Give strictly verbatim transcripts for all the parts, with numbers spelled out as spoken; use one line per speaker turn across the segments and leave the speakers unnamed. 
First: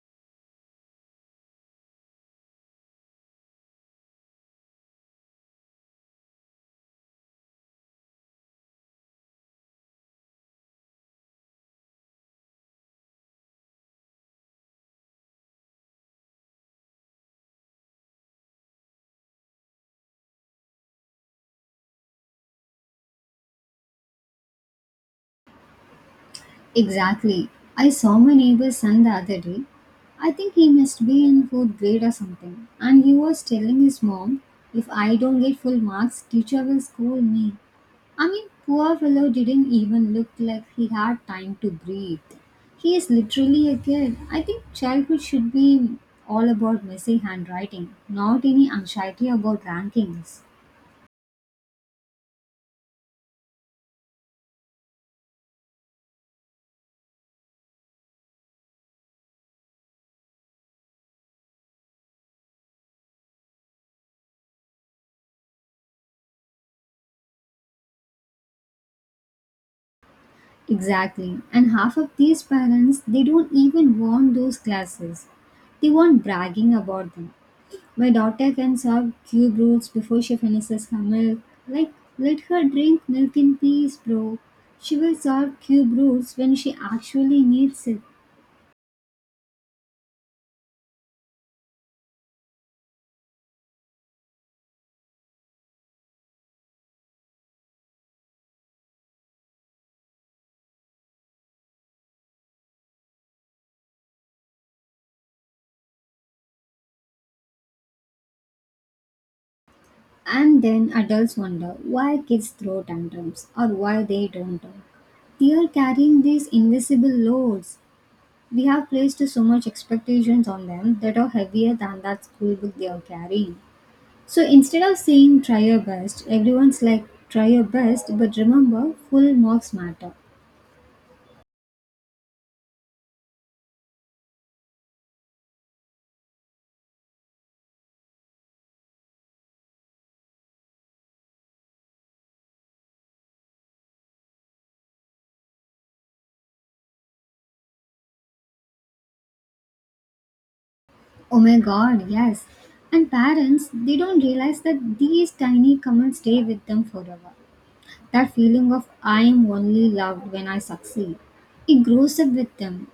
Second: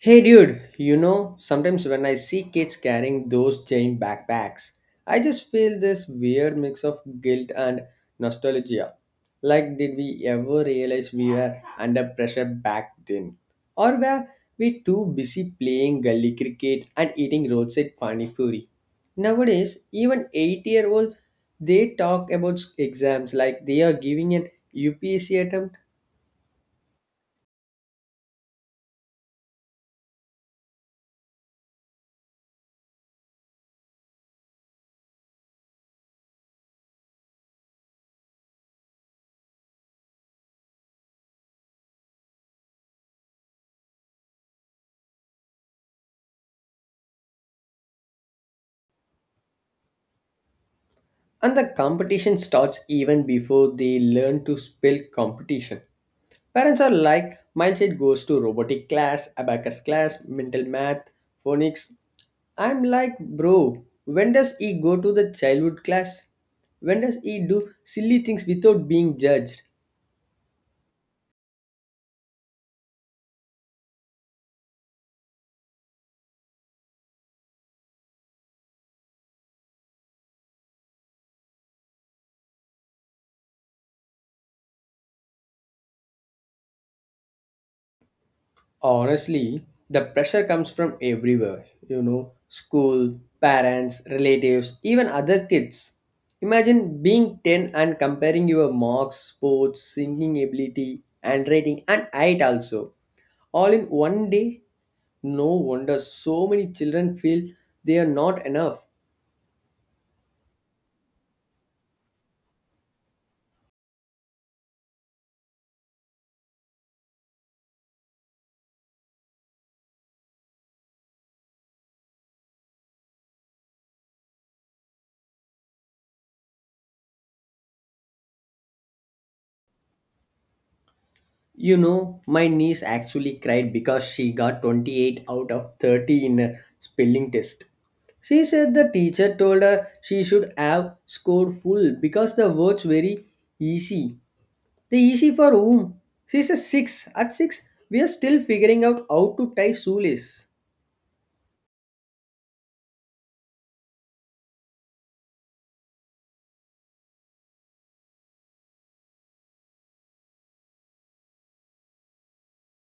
Hey dude, you know, sometimes when I see kids carrying those giant backpacks, I just feel this weird mix of guilt and nostalgia. Like, did we ever realize we were under pressure back then? Or were we too busy playing gully cricket and eating roadside pani puri? Nowadays, even eight year olds they talk about exams like they are giving an U P S C attempt.
Exactly. I saw my neighbor's son the other day. I think he must be in fourth grade or something. And he was telling his mom, if I don't get full marks, teacher will scold me. I mean, poor fellow didn't even look like he had time to breathe. He is literally a kid. I think childhood should be all about messy handwriting, not any anxiety about rankings.
And the competition starts even before they learn to spell competition. Parents are like, my child goes to robotic class, abacus class, mental math, phonics. I'm like, bro, when does he go to the childhood class? When does he do silly things without being judged?
Exactly. And half of these parents, they don't even want those classes. They want bragging about them. My daughter can serve cube rolls before she finishes her milk. Like, let her drink milk in peace, bro. She will serve cube rolls when she actually needs it.
Honestly, the pressure comes from everywhere, you know, school, parents, relatives, even other kids. Imagine being ten and comparing your marks, sports, singing ability, handwriting, and height also, all in one day. No wonder so many children feel they are not enough.
And then adults wonder why kids throw tantrums or why they don't talk. They are carrying these invisible loads. We have placed so much expectations on them that are heavier than that school book they are carrying. So instead of saying try your best, everyone's like try your best, but remember full marks matter.
You know, my niece actually cried because she got twenty-eight out of thirty in a spelling test. She said the teacher told her she should have scored full because the words very easy. The easy for whom? She a six. At six, we are still figuring out how to tie shoelace.
Oh my god, yes. And parents, they don't realize that these tiny comments stay with them forever. That feeling of I am only loved when I succeed. It grows up with them.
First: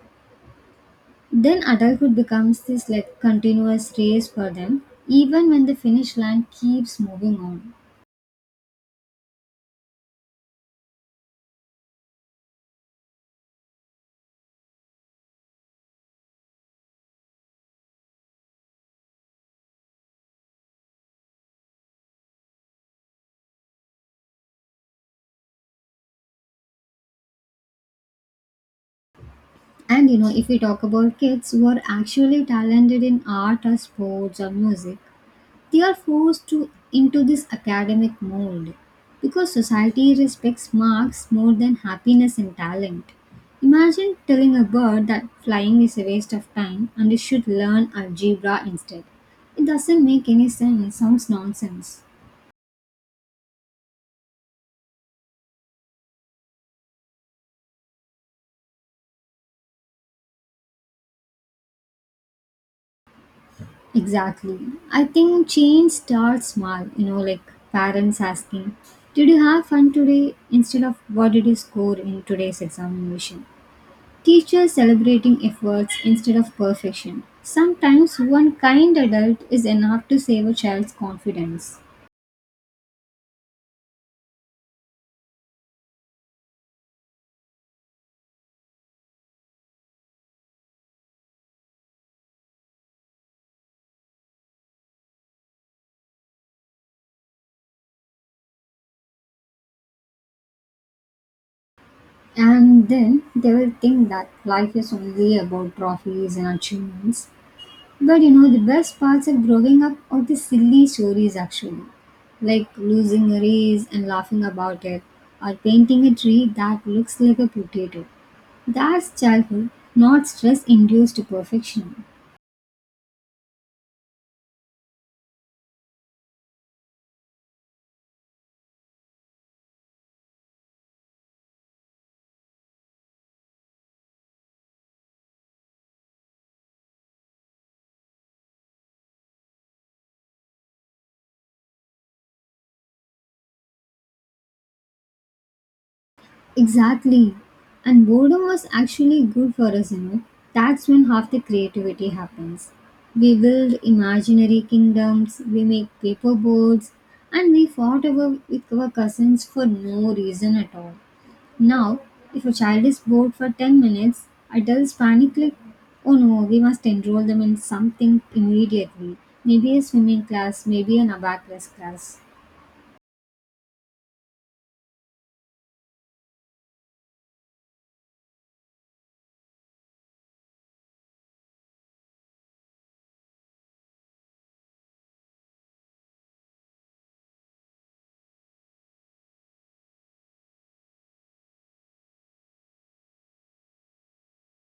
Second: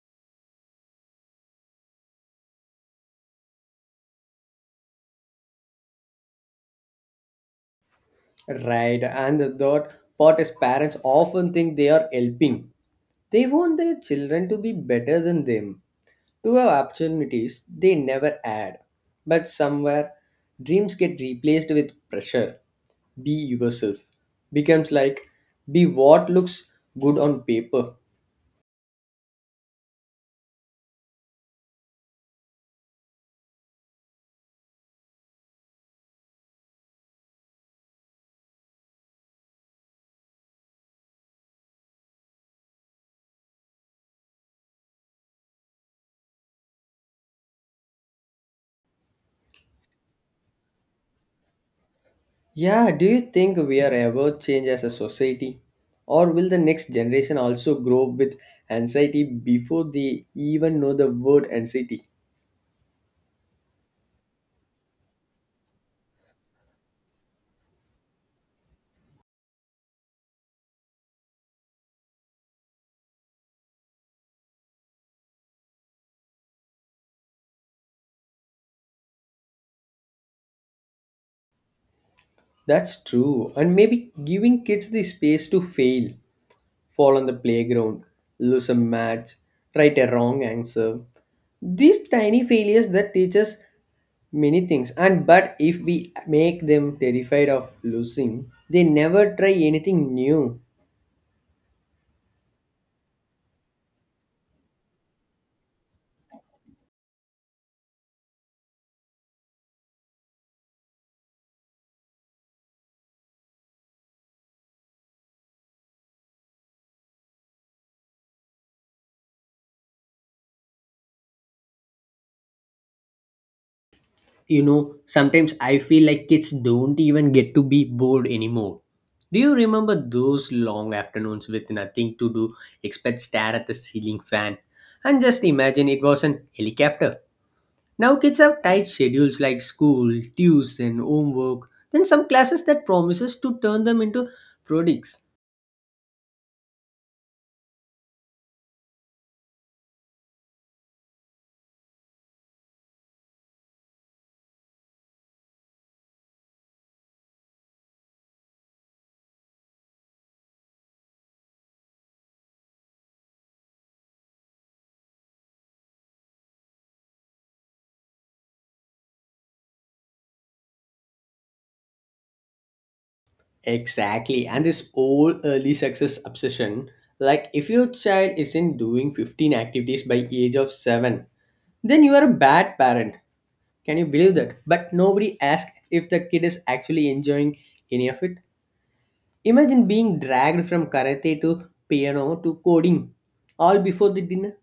Then adulthood becomes this like continuous race for them, even when the finish line keeps moving on.
Right, and the third part is parents often think they are helping. They want their children to be better than them, to have opportunities they never had. But somewhere, dreams get replaced with pressure. Be yourself becomes like be what looks good on paper.
And you know, if we talk about kids who are actually talented in art or sports or music, they are forced to into this academic mold because society respects marks more than happiness and talent. Imagine telling a bird that flying is a waste of time and it should learn algebra instead. It doesn't make any sense, sounds nonsense.
Yeah, do you think we are ever change as a society? Or will the next generation also grow up with anxiety before they even know the word anxiety?
Exactly. I think change starts small, you know, like parents asking, did you have fun today? Instead of what did you score in today's examination? Teachers celebrating efforts instead of perfection. Sometimes one kind adult is enough to save a child's confidence.
That's true, and maybe giving kids the space to fail, fall on the playground, lose a match, write a wrong answer. These tiny failures that teach us many things, and but if we make them terrified of losing, they never try anything new.
And then they will think that life is only about trophies and achievements. But you know, the best parts of growing up are the silly stories actually, like losing a race and laughing about it, or painting a tree that looks like a potato. That's childhood, not stress induced perfection.
You know, sometimes I feel like kids don't even get to be bored anymore. Do you remember those long afternoons with nothing to do except stare at the ceiling fan and just imagine it was an helicopter. Now kids have tight schedules like school, tuition, homework, then some classes that promises to turn them into products.
Exactly. And boredom was actually good for us, you know. That's when half the creativity happens. We build imaginary kingdoms, we make paper boards, and we fought over with our cousins for no reason at all. Now, if a child is bored for ten minutes, adults panic like, oh no, we must enroll them in something immediately. Maybe a swimming class, maybe an abacus class.
Exactly, and this old early success obsession, like if your child isn't doing fifteen activities by age of seven, then you are a bad parent. Can you believe that? But nobody asks if the kid is actually enjoying any of it. Imagine being dragged from karate to piano to coding all before the dinner.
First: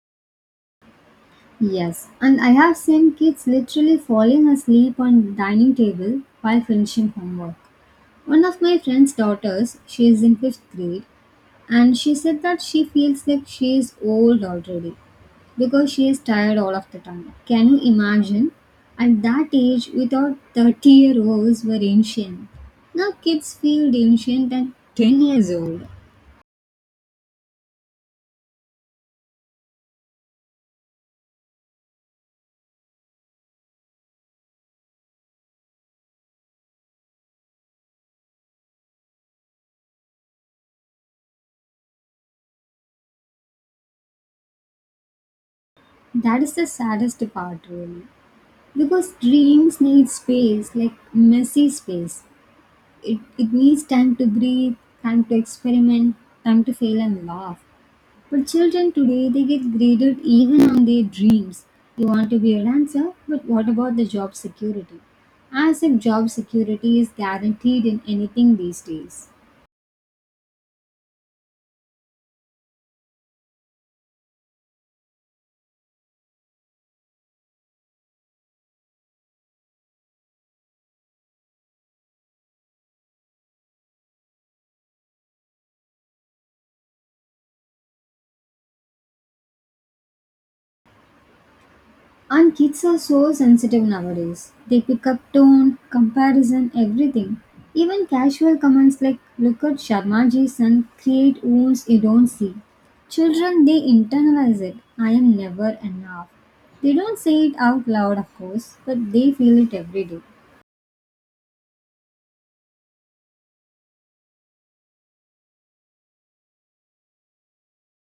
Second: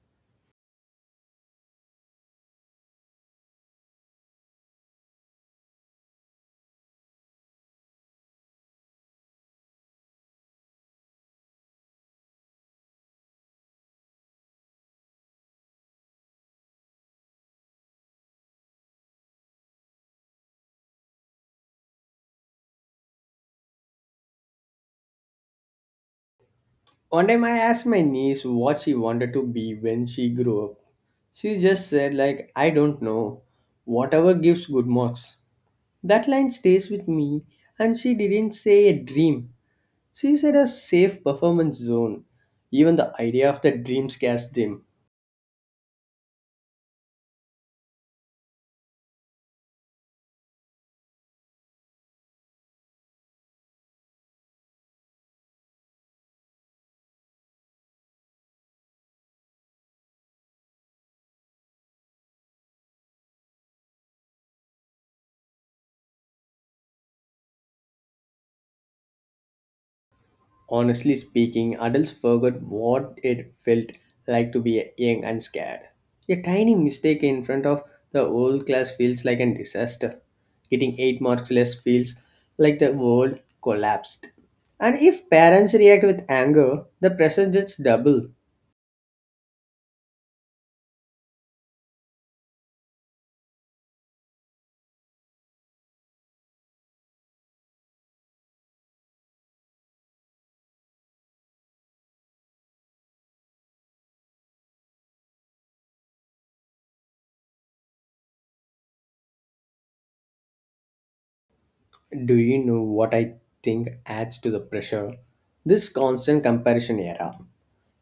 Yes, and I have seen kids literally falling asleep on the dining table while finishing homework. One of my friend's daughters, she is in fifth grade, and she said that she feels like she is old already, because she is tired all of the time. Can you imagine? At that age, we thought thirty year olds were ancient. Now kids feel ancient at ten years old.
One time I asked my niece what she wanted to be when she grew up. She just said like I don't know. Whatever gives good marks. That line stays with me and she didn't say a dream. She said a safe performance zone. Even the idea of the dream scares them.
That is the saddest part, really. Because dreams need space, like messy space. It, it needs time to breathe, time to experiment, time to fail and laugh. But children today, they get graded even on their dreams. You want to be a dancer, but what about the job security? As if job security is guaranteed in anything these days.
Honestly speaking, adults forgot what it felt like to be young and scared. A tiny mistake in front of the whole class feels like a disaster. Getting eight marks less feels like the world collapsed. And if parents react with anger, the pressure just double.
And kids are so sensitive nowadays. They pick up tone, comparison, everything. Even casual comments like, look at Sharma ji's son, create wounds you don't see. Children, they internalize it. I am never enough. They don't say it out loud, of course, but they feel it every day.
Do you know what I think adds to the pressure? This constant comparison era.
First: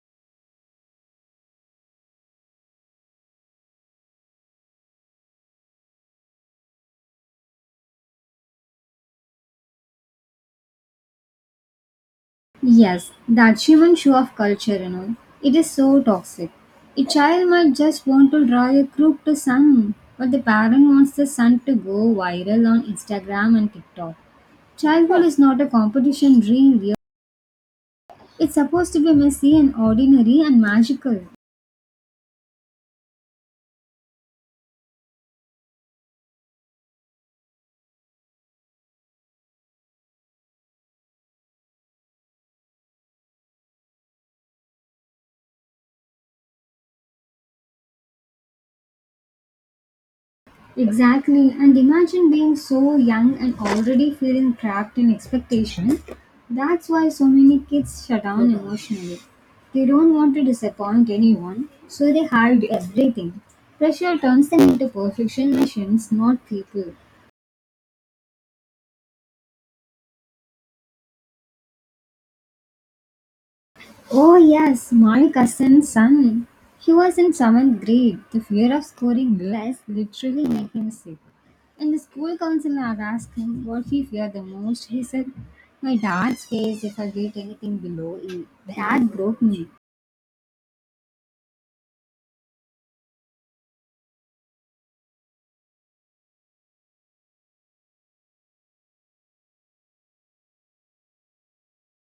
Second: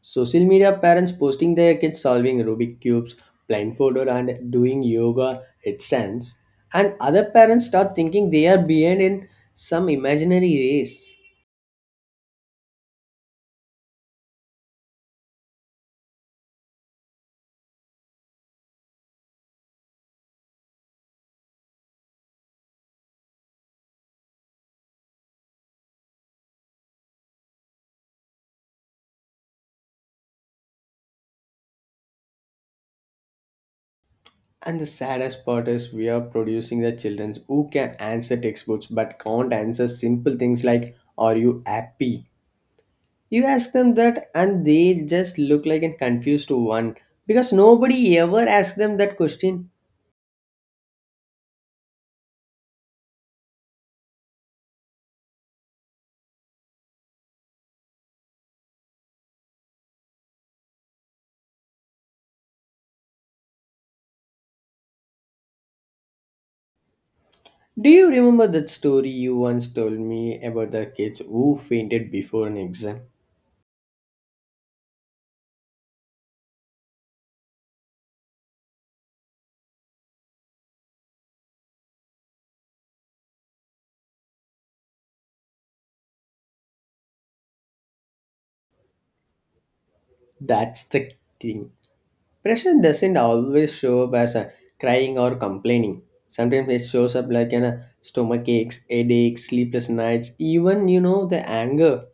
Social media parents posting their kids solving Rubik cubes, blindfolded, and doing yoga headstands, and other parents start thinking they are behind in some imaginary race.
Yes, that human show of culture, you know. It is so toxic. A child might just want to draw a crook to sun, but the parent wants the son to go viral on Instagram and TikTok. Childhood is not a competition dream, dear. It's supposed to be messy and ordinary and magical.
And the saddest part is we are producing the children who can answer textbooks but can't answer simple things like "Are you happy?" You ask them that, and they just look like a confused one because nobody ever asks them that question.
Exactly, and imagine being so young and already feeling trapped in expectation. That's why so many kids shut down emotionally. They don't want to disappoint anyone, so they hide everything. Pressure turns them into perfection machines, not people.
Do you remember that story you once told me about the kids who fainted before an exam?
Oh, yes, my cousin's son. He was in seventh grade. The fear of scoring less literally made him sick. And the school counselor had asked him what he feared the most. He said, my dad's face if I get anything below A. That broke me.
That's the thing. Pressure doesn't always show up as a crying or complaining. Sometimes it shows up like an a stomach aches, headaches, sleepless nights, even you know the anger.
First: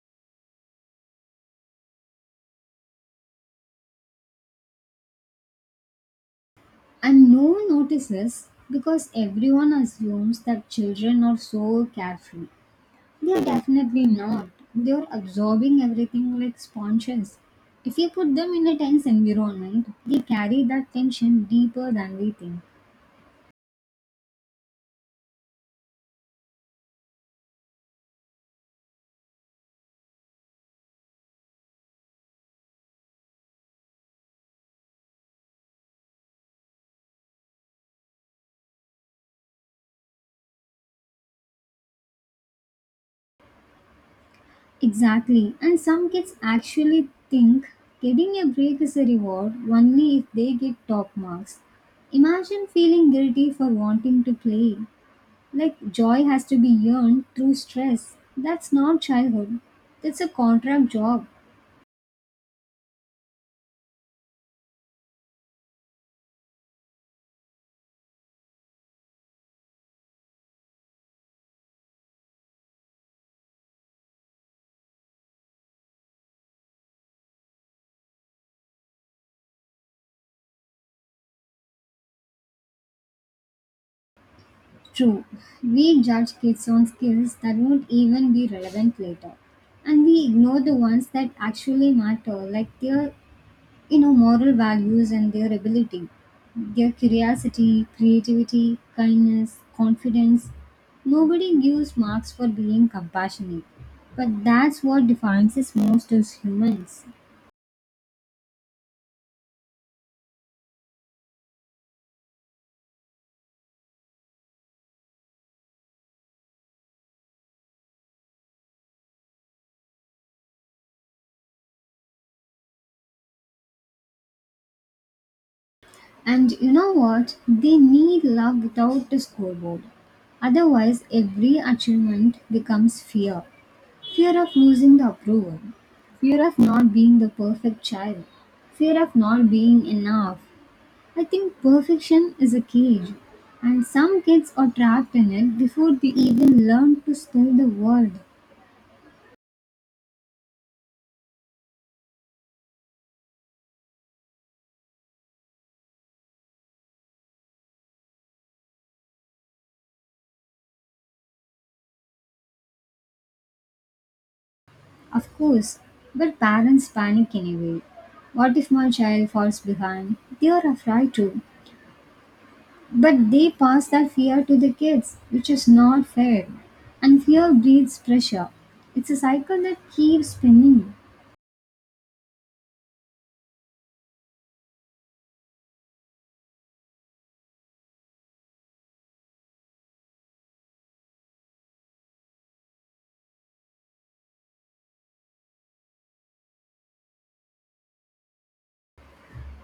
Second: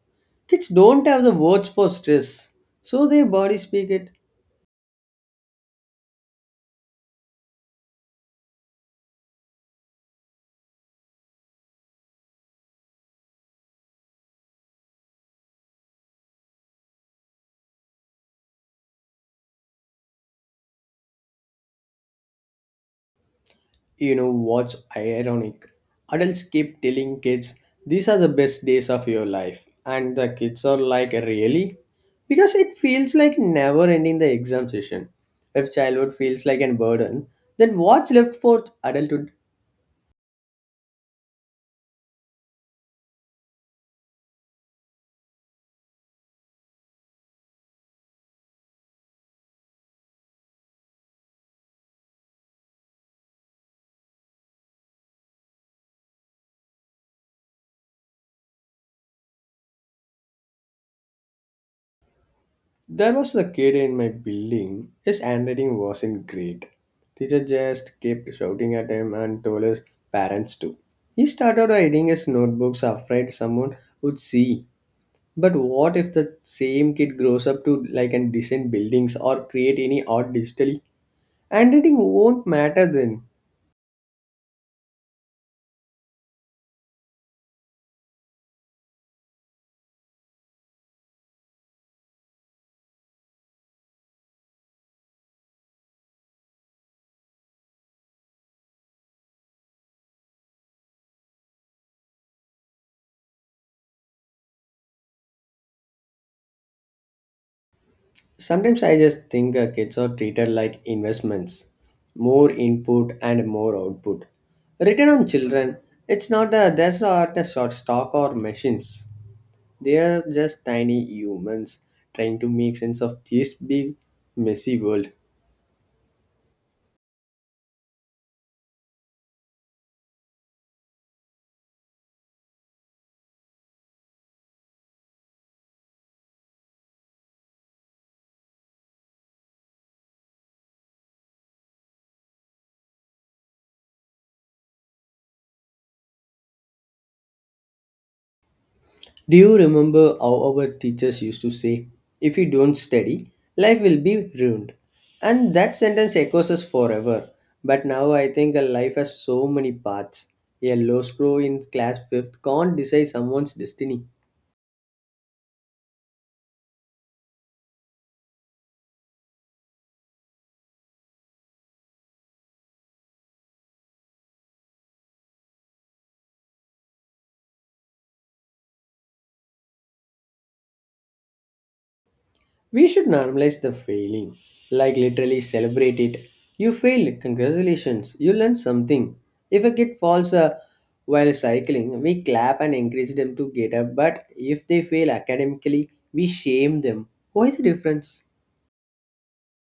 Kids don't have the words for stress, so their bodies speak it.
And no one notices because everyone assumes that children are so carefree. They're definitely not. They're absorbing everything like sponges. If you put them in a tense environment, they carry that tension deeper than we think.
You know what's ironic? Adults keep telling kids these are the best days of your life, and the kids are like, really? Because it feels like never ending the exam session. If childhood feels like a burden, then what's left for adulthood?
Exactly. And some kids actually think getting a break is a reward only if they get top marks. Imagine feeling guilty for wanting to play. Like joy has to be earned through stress. That's not childhood. That's a contract job.
There was the kid in my building. His handwriting wasn't great. Teacher just kept shouting at him and told his parents too. He started hiding his notebooks afraid someone would see. But what if the same kid grows up to like and design buildings or create any art digitally? Handwriting won't matter then.
True, we judge kids on skills that won't even be relevant later, and we ignore the ones that actually matter, like their you know moral values and their ability, their curiosity, creativity, kindness, confidence. Nobody gives marks for being compassionate, but that's what defines us most as humans.
Sometimes I just think uh, kids are treated like investments. More input and more output. Written on children, it's not a that's not a short stock or machines. They are just tiny humans trying to make sense of this big messy world.
And you know what? They need love without the scoreboard. Otherwise, every achievement becomes fear. Fear of losing the approval, fear of not being the perfect child, fear of not being enough. I think perfection is a cage, and some kids are trapped in it before they even learn to spell the word.
Do you remember how our teachers used to say, if you don't study, life will be ruined? And that sentence echoes us forever. But now I think a life has so many paths. A low screw in class fifth can't decide someone's destiny.
Of course, but parents panic anyway. What if my child falls behind? They are afraid too. But they pass that fear to the kids, which is not fair. And fear breeds pressure. It's a cycle that keeps spinning.
We should normalize the failing, like literally celebrate it. You failed, congratulations, you learned something. If a kid falls uh, while cycling, we clap and encourage them to get up, but if they fail academically, we shame them. Why the difference?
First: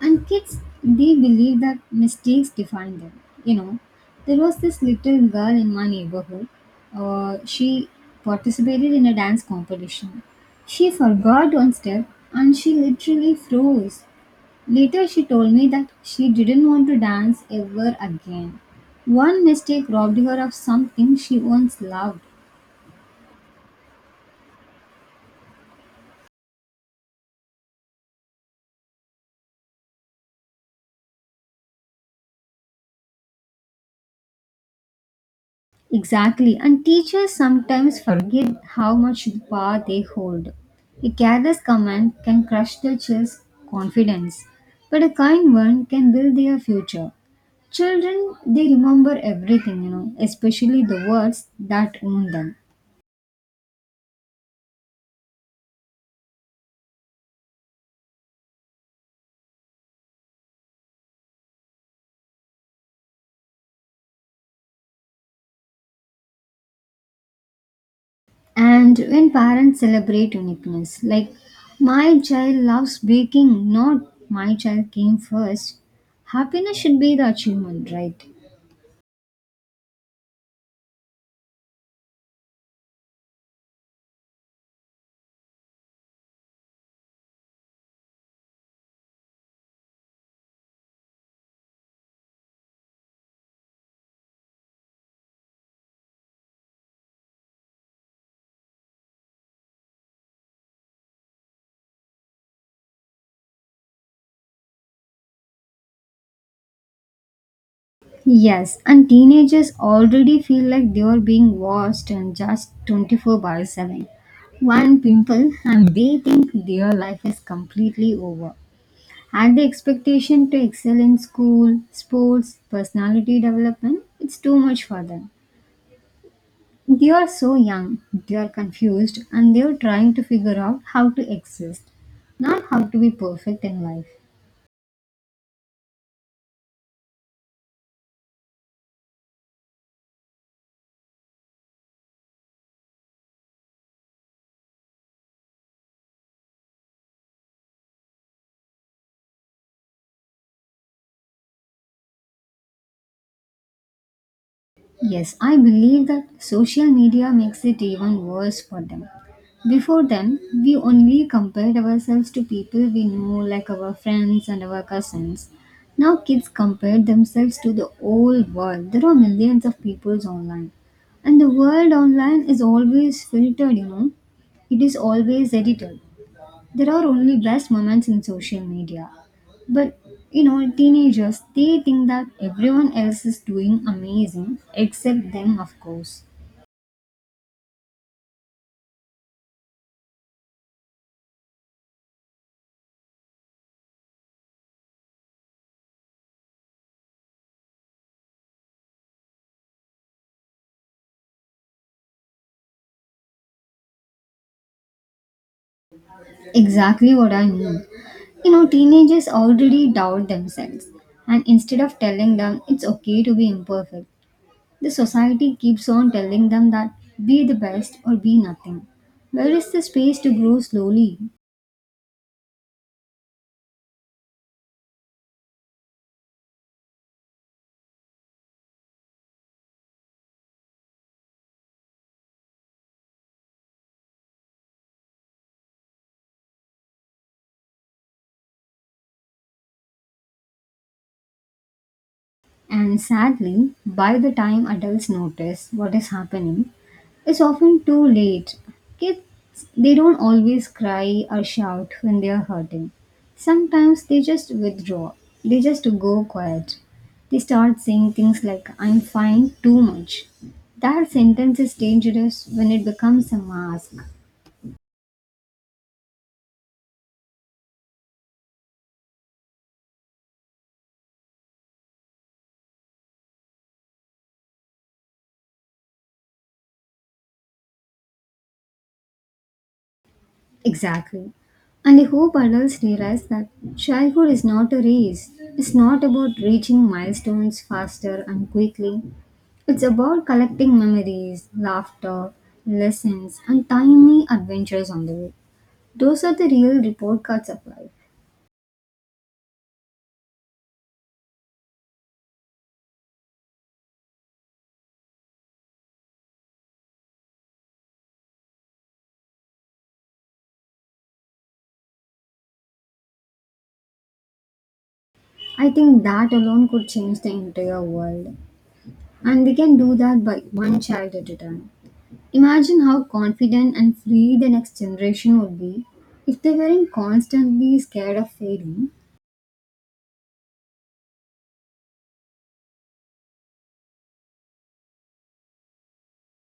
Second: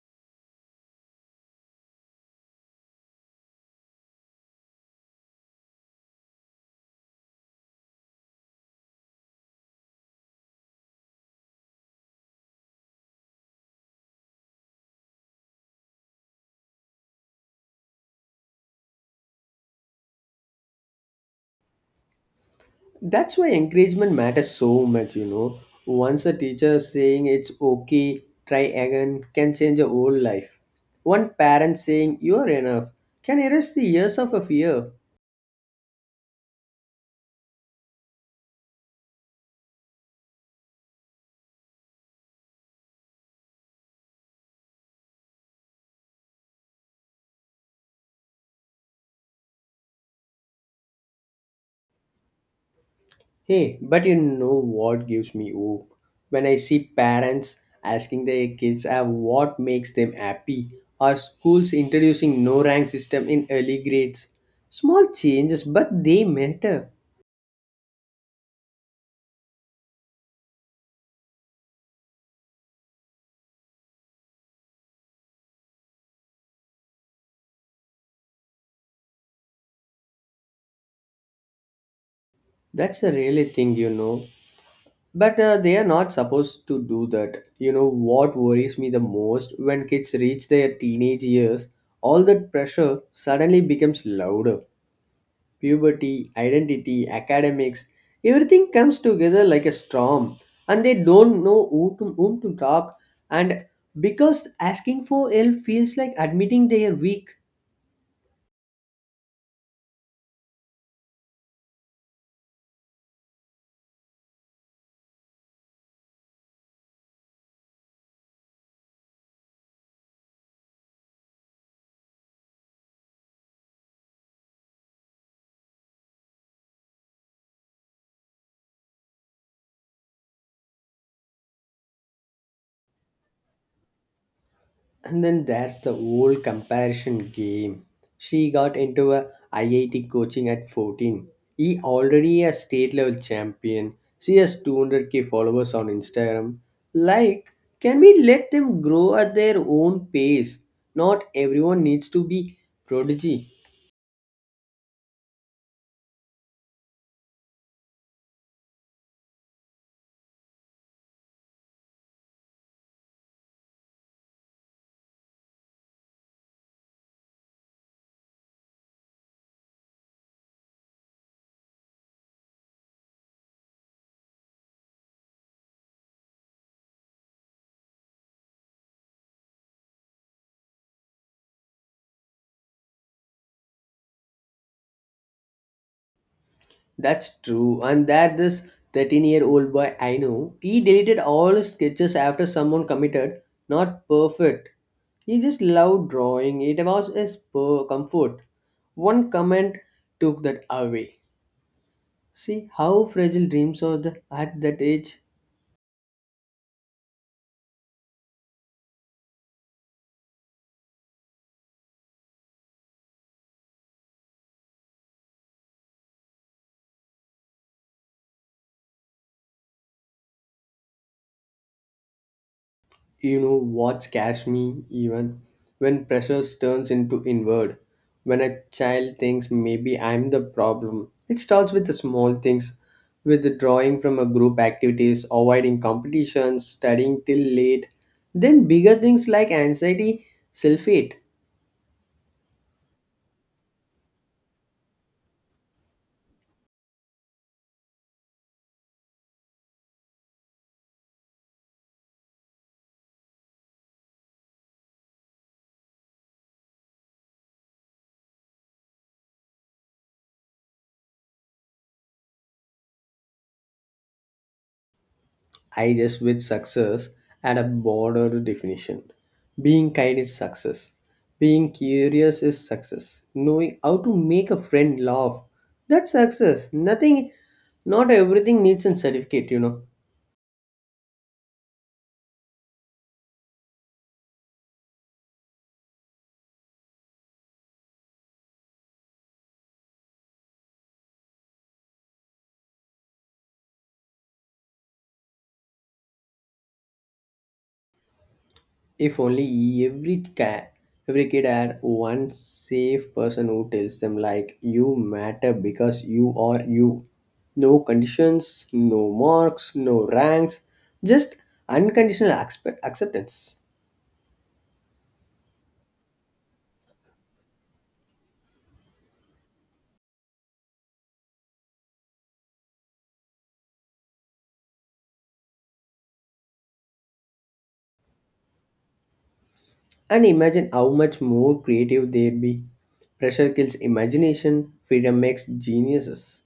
And kids, they believe that mistakes define them. You know, there was this little girl in my neighborhood. Uh, she participated in a dance competition. She forgot one step and she literally froze. Later, she told me that she didn't want to dance ever again. One mistake robbed her of something she once loved.
That's why encouragement matters so much, you know. Once a teacher saying it's okay, try again can change a whole life. One parent saying you're enough can erase the years of a fear.
Exactly, and teachers sometimes forget how much power they hold. A careless comment can crush the child's confidence, but a kind one can build their future. Children, they remember everything, you know, especially the words that wound them.
Hey, but you know what gives me hope? When I see parents asking their kids uh, what makes them happy, or schools introducing no rank system in early grades. Small changes, but they matter.
And when parents celebrate uniqueness, like my child loves baking, not my child came first, happiness should be the achievement, right?
That's a really thing, you know. But uh, they are not supposed to do that. You know what worries me the most when kids reach their teenage years? All that pressure suddenly becomes louder. Puberty, identity, academics, everything comes together like a storm, and they don't know who to, whom to talk. And because asking for help feels like admitting they are weak.
Yes, and teenagers already feel like they are being watched and just twenty-four by seven. One pimple, and they think their life is completely over. And the expectation to excel in school, sports, personality development, it's too much for them. They are so young, they are confused, and they are trying to figure out how to exist, not how to be perfect in life.
And then that's the old comparison game. She got into a I I T coaching at fourteen. He already a state level champion. She has two hundred k followers on Instagram. Like, can we let them grow at their own pace? Not everyone needs to be prodigy.
Yes, I believe that social media makes it even worse for them. Before then, we only compared ourselves to people we knew, like our friends and our cousins. Now, kids compare themselves to the whole world. There are millions of peoples online. And the world online is always filtered, you know. It is always edited. There are only best moments in social media. But you know, teenagers they think that everyone else is doing amazing except them, of course.
That's true. And that this thirteen year old boy I know, he deleted all his sketches after someone committed, not perfect. He just loved drawing. It was his po- comfort. One comment took that away. See how fragile dreams are the, at that age.
Exactly what I mean. You know, teenagers already doubt themselves, and instead of telling them it's okay to be imperfect, the society keeps on telling them that be the best or be nothing. Where is the space to grow slowly?
You know what scares me even when pressure turns into inward. When a child thinks maybe I'm the problem. It starts with the small things, with withdrawing from a group activities, avoiding competitions, studying till late. Then bigger things like anxiety, self-hate.
And sadly, by the time adults notice what is happening, it's often too late. Kids, they don't always cry or shout when they are hurting. Sometimes they just withdraw, they just go quiet. They start saying things like, I'm fine, too much. That sentence is dangerous when it becomes a mask.
I just wish success had a broader definition. Being kind is success. Being curious is success. Knowing how to make a friend laugh, that's success. Nothing, not everything needs a certificate, you know.
Exactly. And I hope adults realize that childhood is not a race. It's not about reaching milestones faster and quickly. It's about collecting memories, laughter, lessons, and tiny adventures on the way. Those are the real report cards of life.
If only every cat, every kid had one safe person who tells them like you matter because you are you. No conditions, no marks, no ranks, just unconditional accept- acceptance.
I think that alone could change the entire world. And we can do that by one child at a time. Imagine how confident and free the next generation would be if they weren't constantly scared of failing.
And imagine how much more creative they'd be. Pressure kills imagination, freedom makes geniuses.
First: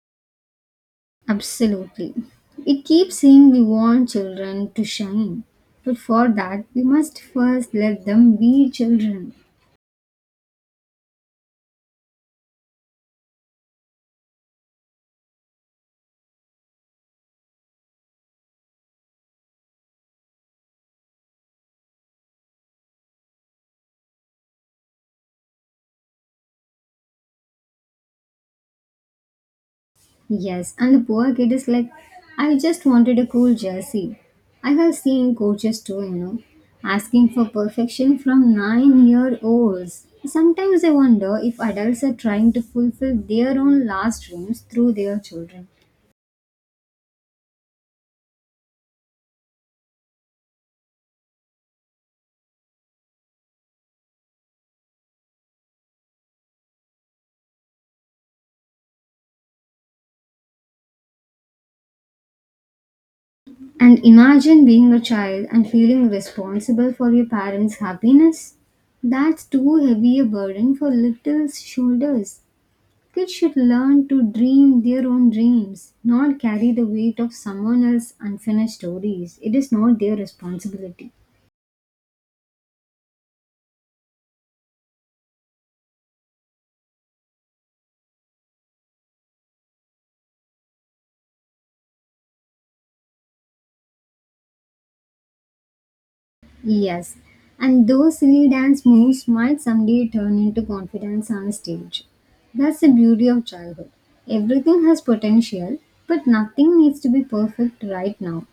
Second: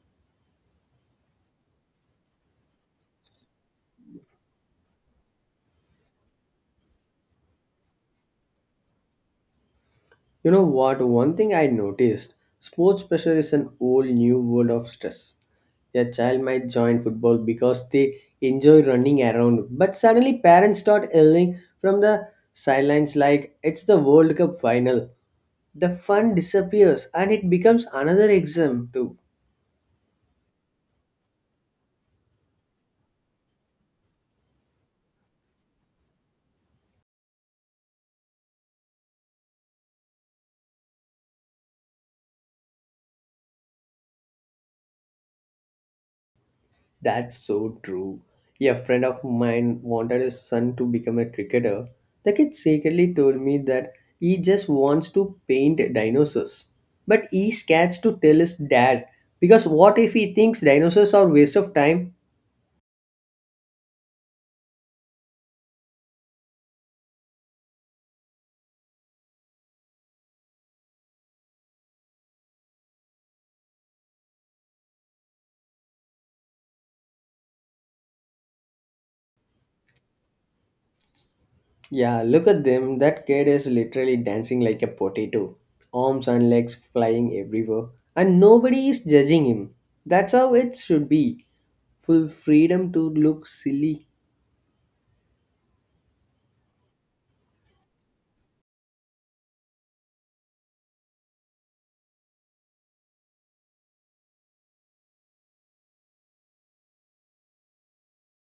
Absolutely. We keep saying we want children to shine, but for that, we must first let them be children.
You know what? One thing I noticed sports pressure is an whole new world of stress. Your child might join football because they enjoy running around, but suddenly parents start yelling from the sidelines like it's the World Cup final. The fun disappears and it becomes another exam too.
Yes, and the poor kid is like, I just wanted a cool jersey. I have seen coaches too, you know, asking for perfection from nine year olds. Sometimes I wonder if adults are trying to fulfill their own last dreams through their children.
That's so true. Yeah, a friend of mine wanted his son to become a cricketer. The kid secretly told me that he just wants to paint dinosaurs. But he scared to tell his dad because what if he thinks dinosaurs are waste of time?
And imagine being a child and feeling responsible for your parents' happiness. That's too heavy a burden for little shoulders. Kids should learn to dream their own dreams, not carry the weight of someone else's unfinished stories. It is not their responsibility.
Yeah, look at them. That kid is literally dancing like a potato, arms and legs flying everywhere, and nobody is judging him. That's how it should be. Full freedom to look silly.
Yes, and those silly dance moves might someday turn into confidence on stage. That's the beauty of childhood. Everything has potential, but nothing needs to be perfect right now.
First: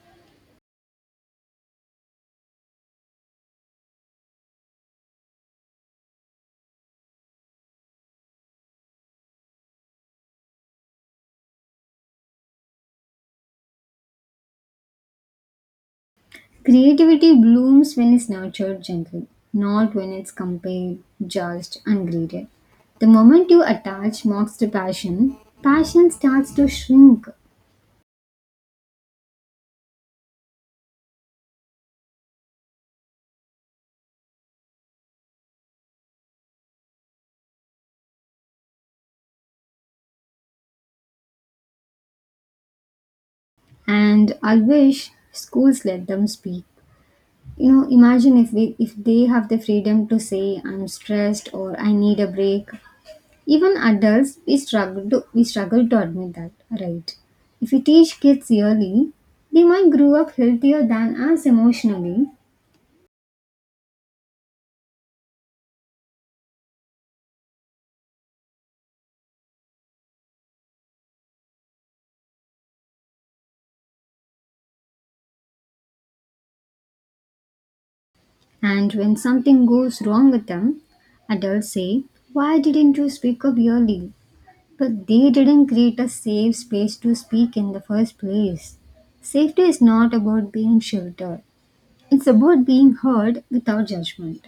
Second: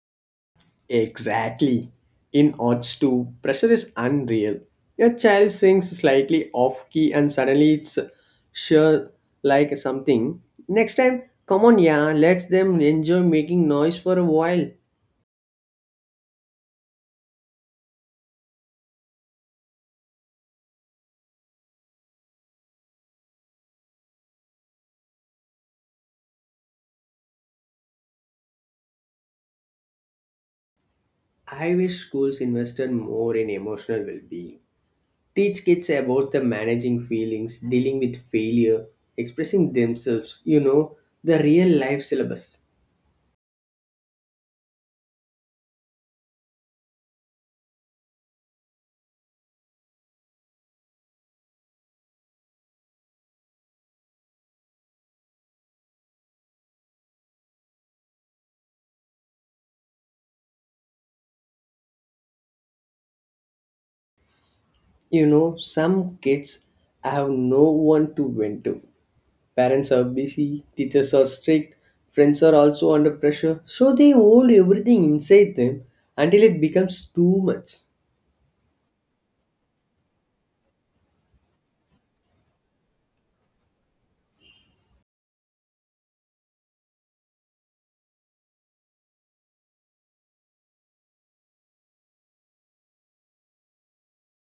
Exactly. In Odds two, pressure is unreal. A child sings slightly off key and suddenly it's sure like something. Next time, come on, yeah, let them enjoy making noise for a while.
Creativity blooms when it's nurtured gently, not when it's compared, judged, and graded. The moment you attach marks to passion, passion starts to shrink.
I wish schools invested more in emotional well being. Teach kids about the managing feelings, dealing with failure, expressing themselves, you know, the real life syllabus.
And I wish schools let them speak. You know, imagine if we, if they have the freedom to say I'm stressed or I need a break. Even adults we struggle to we struggle to admit that, right? If we teach kids early, they might grow up healthier than us emotionally.
You know, some kids have no one to vent to. Parents are busy, teachers are strict, friends are also under pressure, so they hold everything inside them until it becomes too much.
And when something goes wrong with them, adults say, Why didn't you speak up early? But they didn't create a safe space to speak in the first place. Safety is not about being sheltered, it's about being heard without judgment.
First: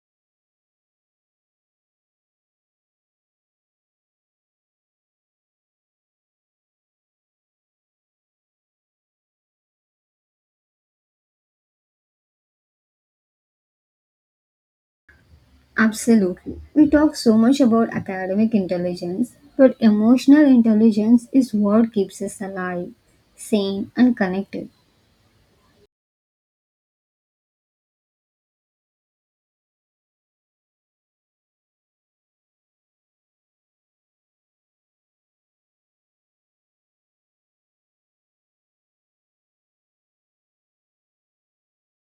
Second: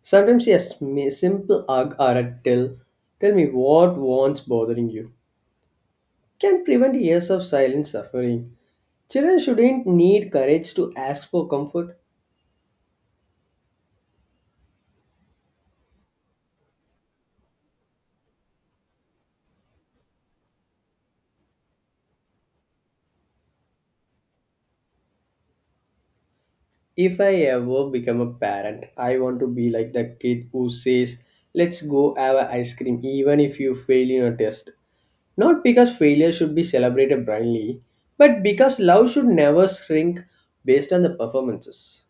Sometimes, yes, may simple hug or a tell, tell me what wants bothering you, can prevent years of silent suffering. Children shouldn't need courage to ask for comfort.
Absolutely. We talk so much about academic intelligence, but emotional intelligence is what keeps us alive, sane, and connected.
If I ever become a parent, I want to be like the kid who says, Let's go have a ice cream, even if you fail in a test. Not because failure should be celebrated blindly, but because love should never shrink based on the performances.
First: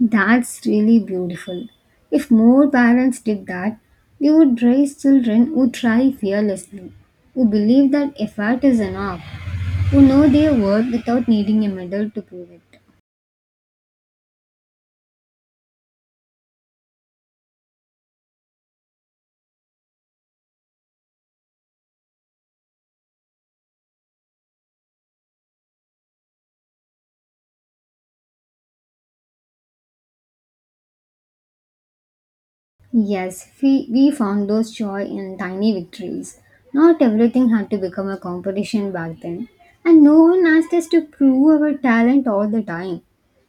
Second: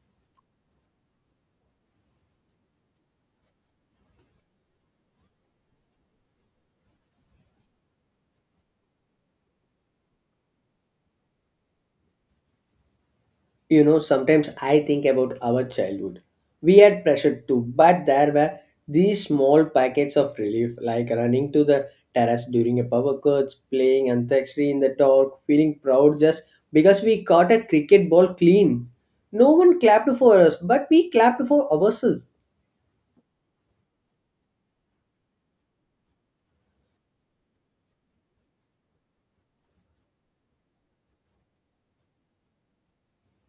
That's really beautiful. If more parents did that, they would raise children who try fearlessly, who believe that effort is enough, who know their worth without needing a medal to prove it.
You know, sometimes I think about our childhood. We had pressure too, but there were these small packets of relief, like running to the terrace during a power cut, playing antakshari in the dark, feeling proud just because we caught a cricket ball clean. No one clapped for us, but we clapped for ourselves.
Yes, we, we found those joy in tiny victories. Not everything had to become a competition back then, and no one asked us to prove our talent all the time.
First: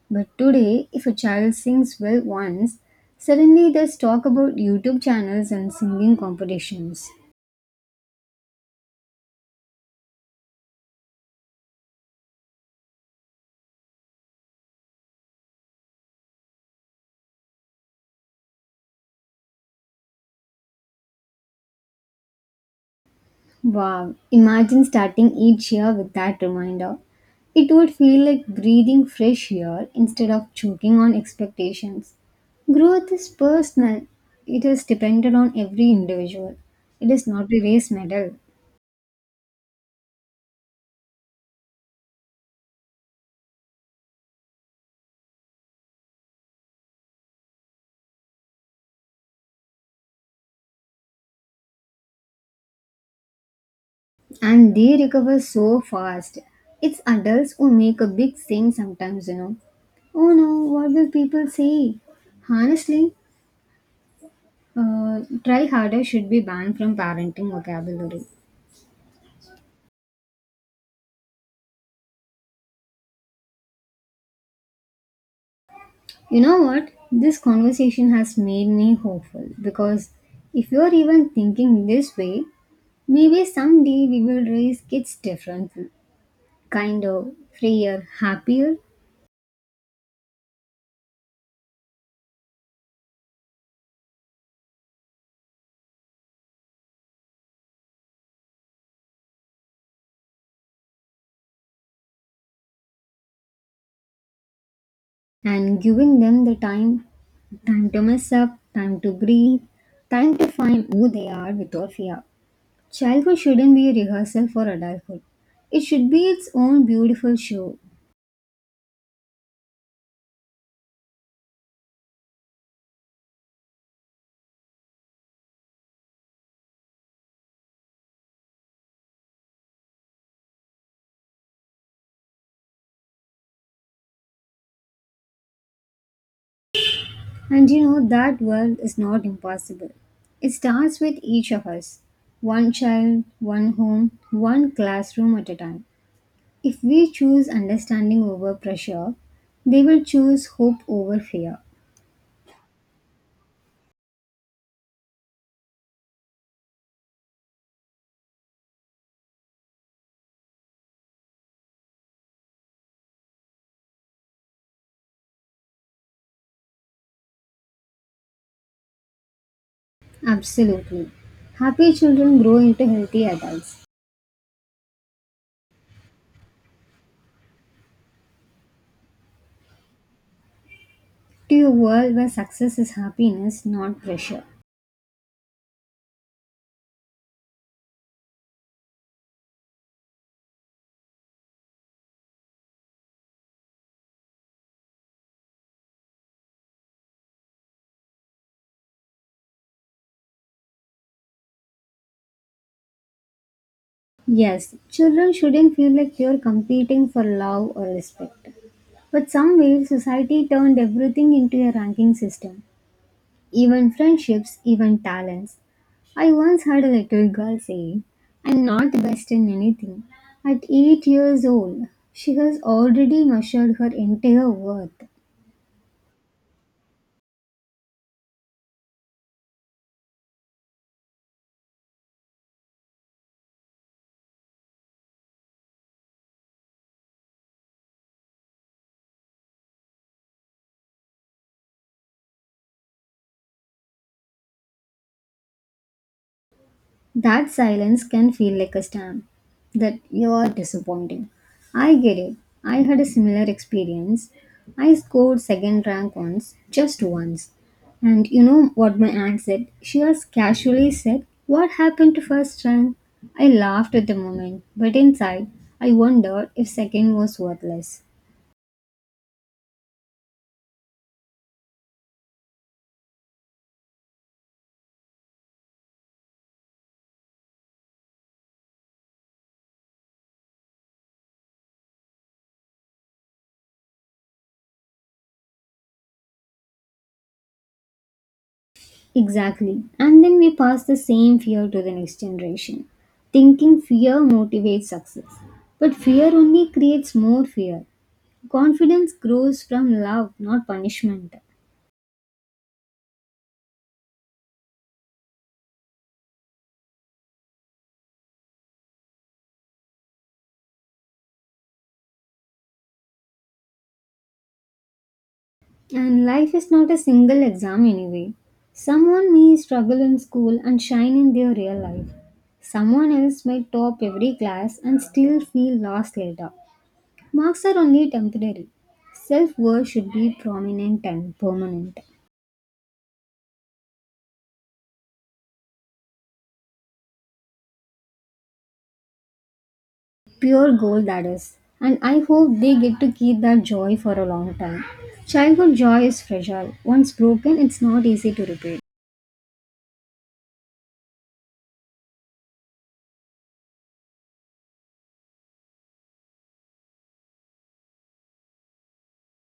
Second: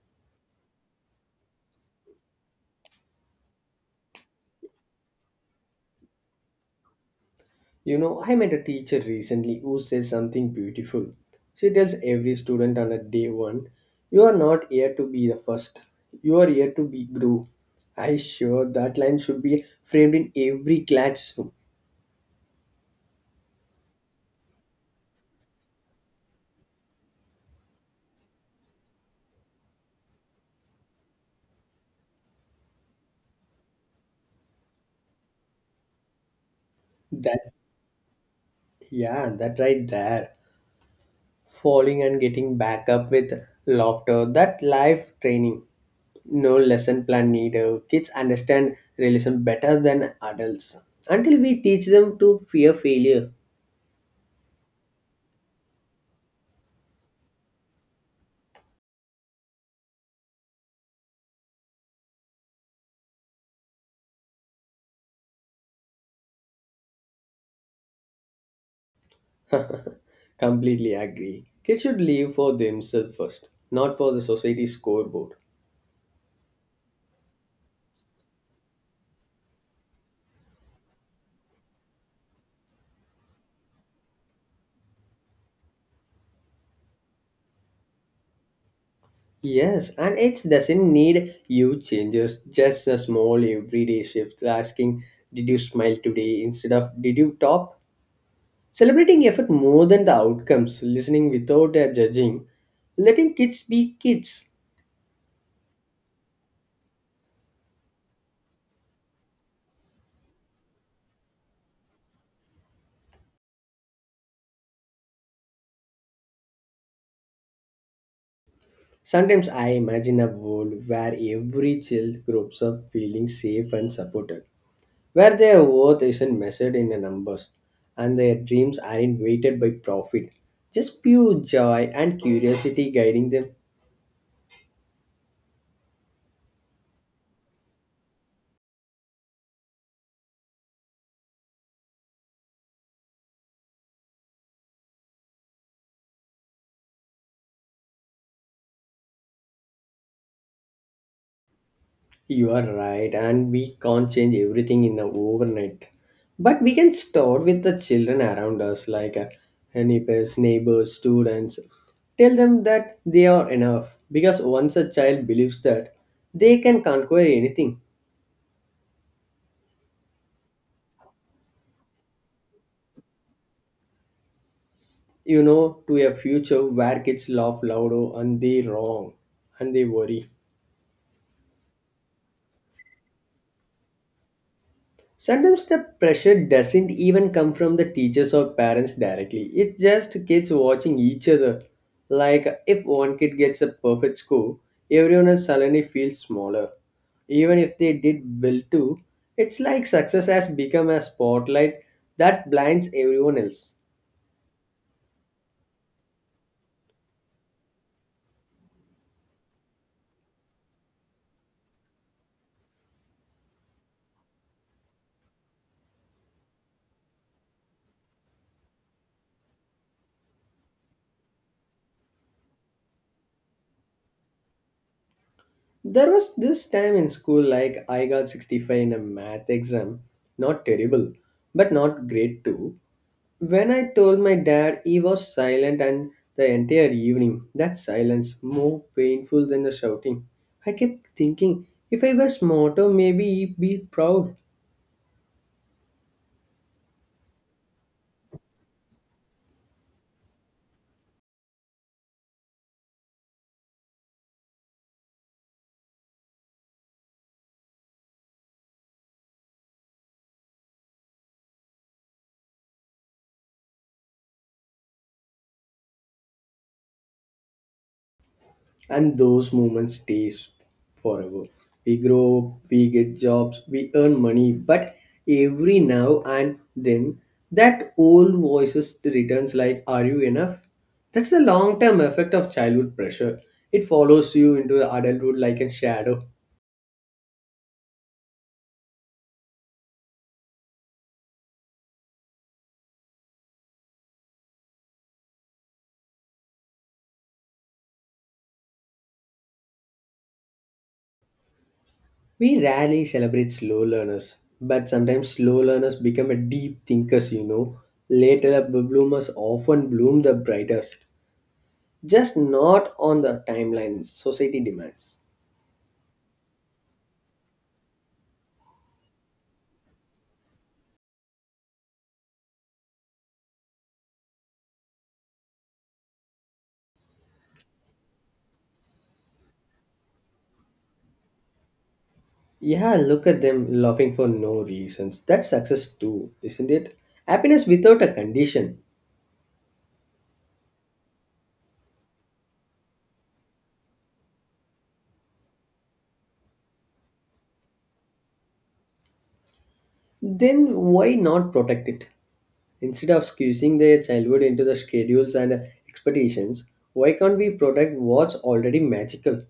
But today, if a child sings well once, suddenly there's talk about YouTube channels and singing competitions.
You know, I met a teacher recently who says something beautiful. She tells every student on a day one, "You are not here to be the first, you are here to be grew." I sure that line should be framed in every classroom.
Wow, imagine starting each year with that reminder. It would feel like breathing fresh air instead of choking on expectations. Growth is personal, it is dependent on every individual. It is not
That,
a race medal,
yeah, that right there. Falling and getting back up with laughter, that life training. No lesson plan needed. Kids understand realism better than adults. Until we teach them to fear failure.
and they recover so fast. It's adults who make a big thing sometimes, you know. Oh no, what will people say? Honestly, uh, try harder should be banned from parenting vocabulary.
Completely agree. Kids should live for themselves first, not for the society scoreboard.
You know what? This conversation has made me hopeful because if you're even thinking this way, maybe someday we will raise kids differently, kind of freer, happier,
Yes, and it doesn't need huge changes, just a small everyday shift asking, "Did you smile today" instead of "Did you top?" Celebrating effort more than the outcomes, listening without a judging, letting kids be kids.
and giving them the time time to mess up, time to breathe, time to find who they are without fear. Childhood shouldn't be a rehearsal for adulthood, it should be its own beautiful show.
Sometimes I imagine a world where every child grows up feeling safe and supported where their worth isn't measured in the numbers and their dreams aren't weighted by profit. Just pure joy and curiosity guiding them.
And you know, that world is not impossible. It starts with each of us, one child, one home, one classroom at a time. If we choose understanding over pressure, they will choose hope over fear.
You are right, and we can't change everything in an overnight. But we can start with the children around us, like uh, neighbors, neighbors, students. Tell them that they are enough because once a child believes that, they can conquer anything,
Absolutely. Happy children grow into healthy adults.
you know, to a future where kids laugh louder and they wrong and they worry.
To a world where success is happiness, not pressure.
Sometimes the pressure doesn't even come from the teachers or parents directly. It's just kids watching each other. Like if one kid gets a perfect score, everyone else suddenly feels smaller. Even if they did well too, it's like success has become a spotlight that blinds everyone else.
Yes, children shouldn't feel like you're competing for love or respect. But some ways, society turned everything into a ranking system, even friendships, even talents. I once heard a little girl say, I'm not the best in anything. At eight years old, she has already measured her entire worth.
There was this time in school like I got sixty-five in a math exam. Not terrible, but not great too. When I told my dad, he was silent and the entire evening. That silence, more painful than the shouting. I kept thinking, if I were smarter, maybe he'd be proud.
That silence can feel like a stamp that you are disappointing. I get it. I had a similar experience. I scored second rank once, just once. And you know what my aunt said? She just casually said, What happened to first rank? I laughed at the moment, but inside, I wondered if second was worthless.
And those moments stays forever. We grow up, we get jobs, we earn money, but every now and then, that old voices returns like, "Are you enough?" That's the long-term effect of childhood pressure. It follows you into adulthood like a shadow.
Exactly. And then we pass the same fear to the next generation, thinking fear motivates success. But fear only creates more fear. Confidence grows from love, not punishment.
We rarely celebrate slow learners, but sometimes slow learners become a deep thinkers, you know. Later bloomers often bloom the brightest, just not on the timeline society demands.
And life is not a single exam anyway. Someone may struggle in school and shine in their real life. Someone else might top every class and still feel lost later. Marks are only temporary. Self worth should be prominent and permanent.
Yeah, look at them laughing for no reasons. That's success too, isn't it? Happiness without a condition.
Pure gold that is, and I hope they get to keep that joy for a long time. Childhood joy is fragile. Once broken, it's not easy to repair.
Then why not protect it? Instead of squeezing their childhood into the schedules and expectations, why can't we protect what's already magical?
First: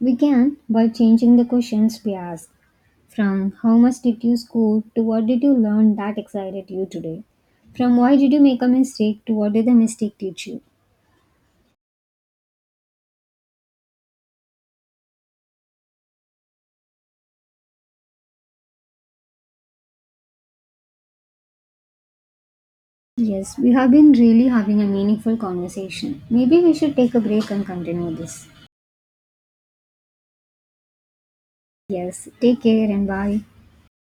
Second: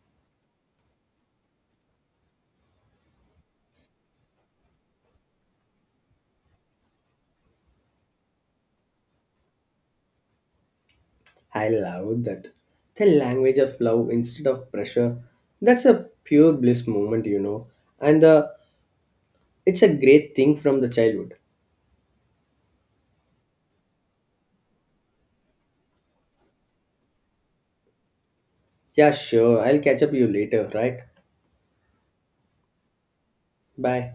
We can, by changing the questions we ask, from how much did you score to what did you learn that excited you today, from why did you make a mistake to what did the mistake teach you.
I love that. The language of love instead of pressure. That's a pure bliss moment, you know. And uh, it's a great thing from the childhood.
Yes, we have been really having a meaningful conversation. Maybe we should take a break and continue this.
Yeah, sure. I'll catch up you later, right?
Yes, take care and bye.
Bye.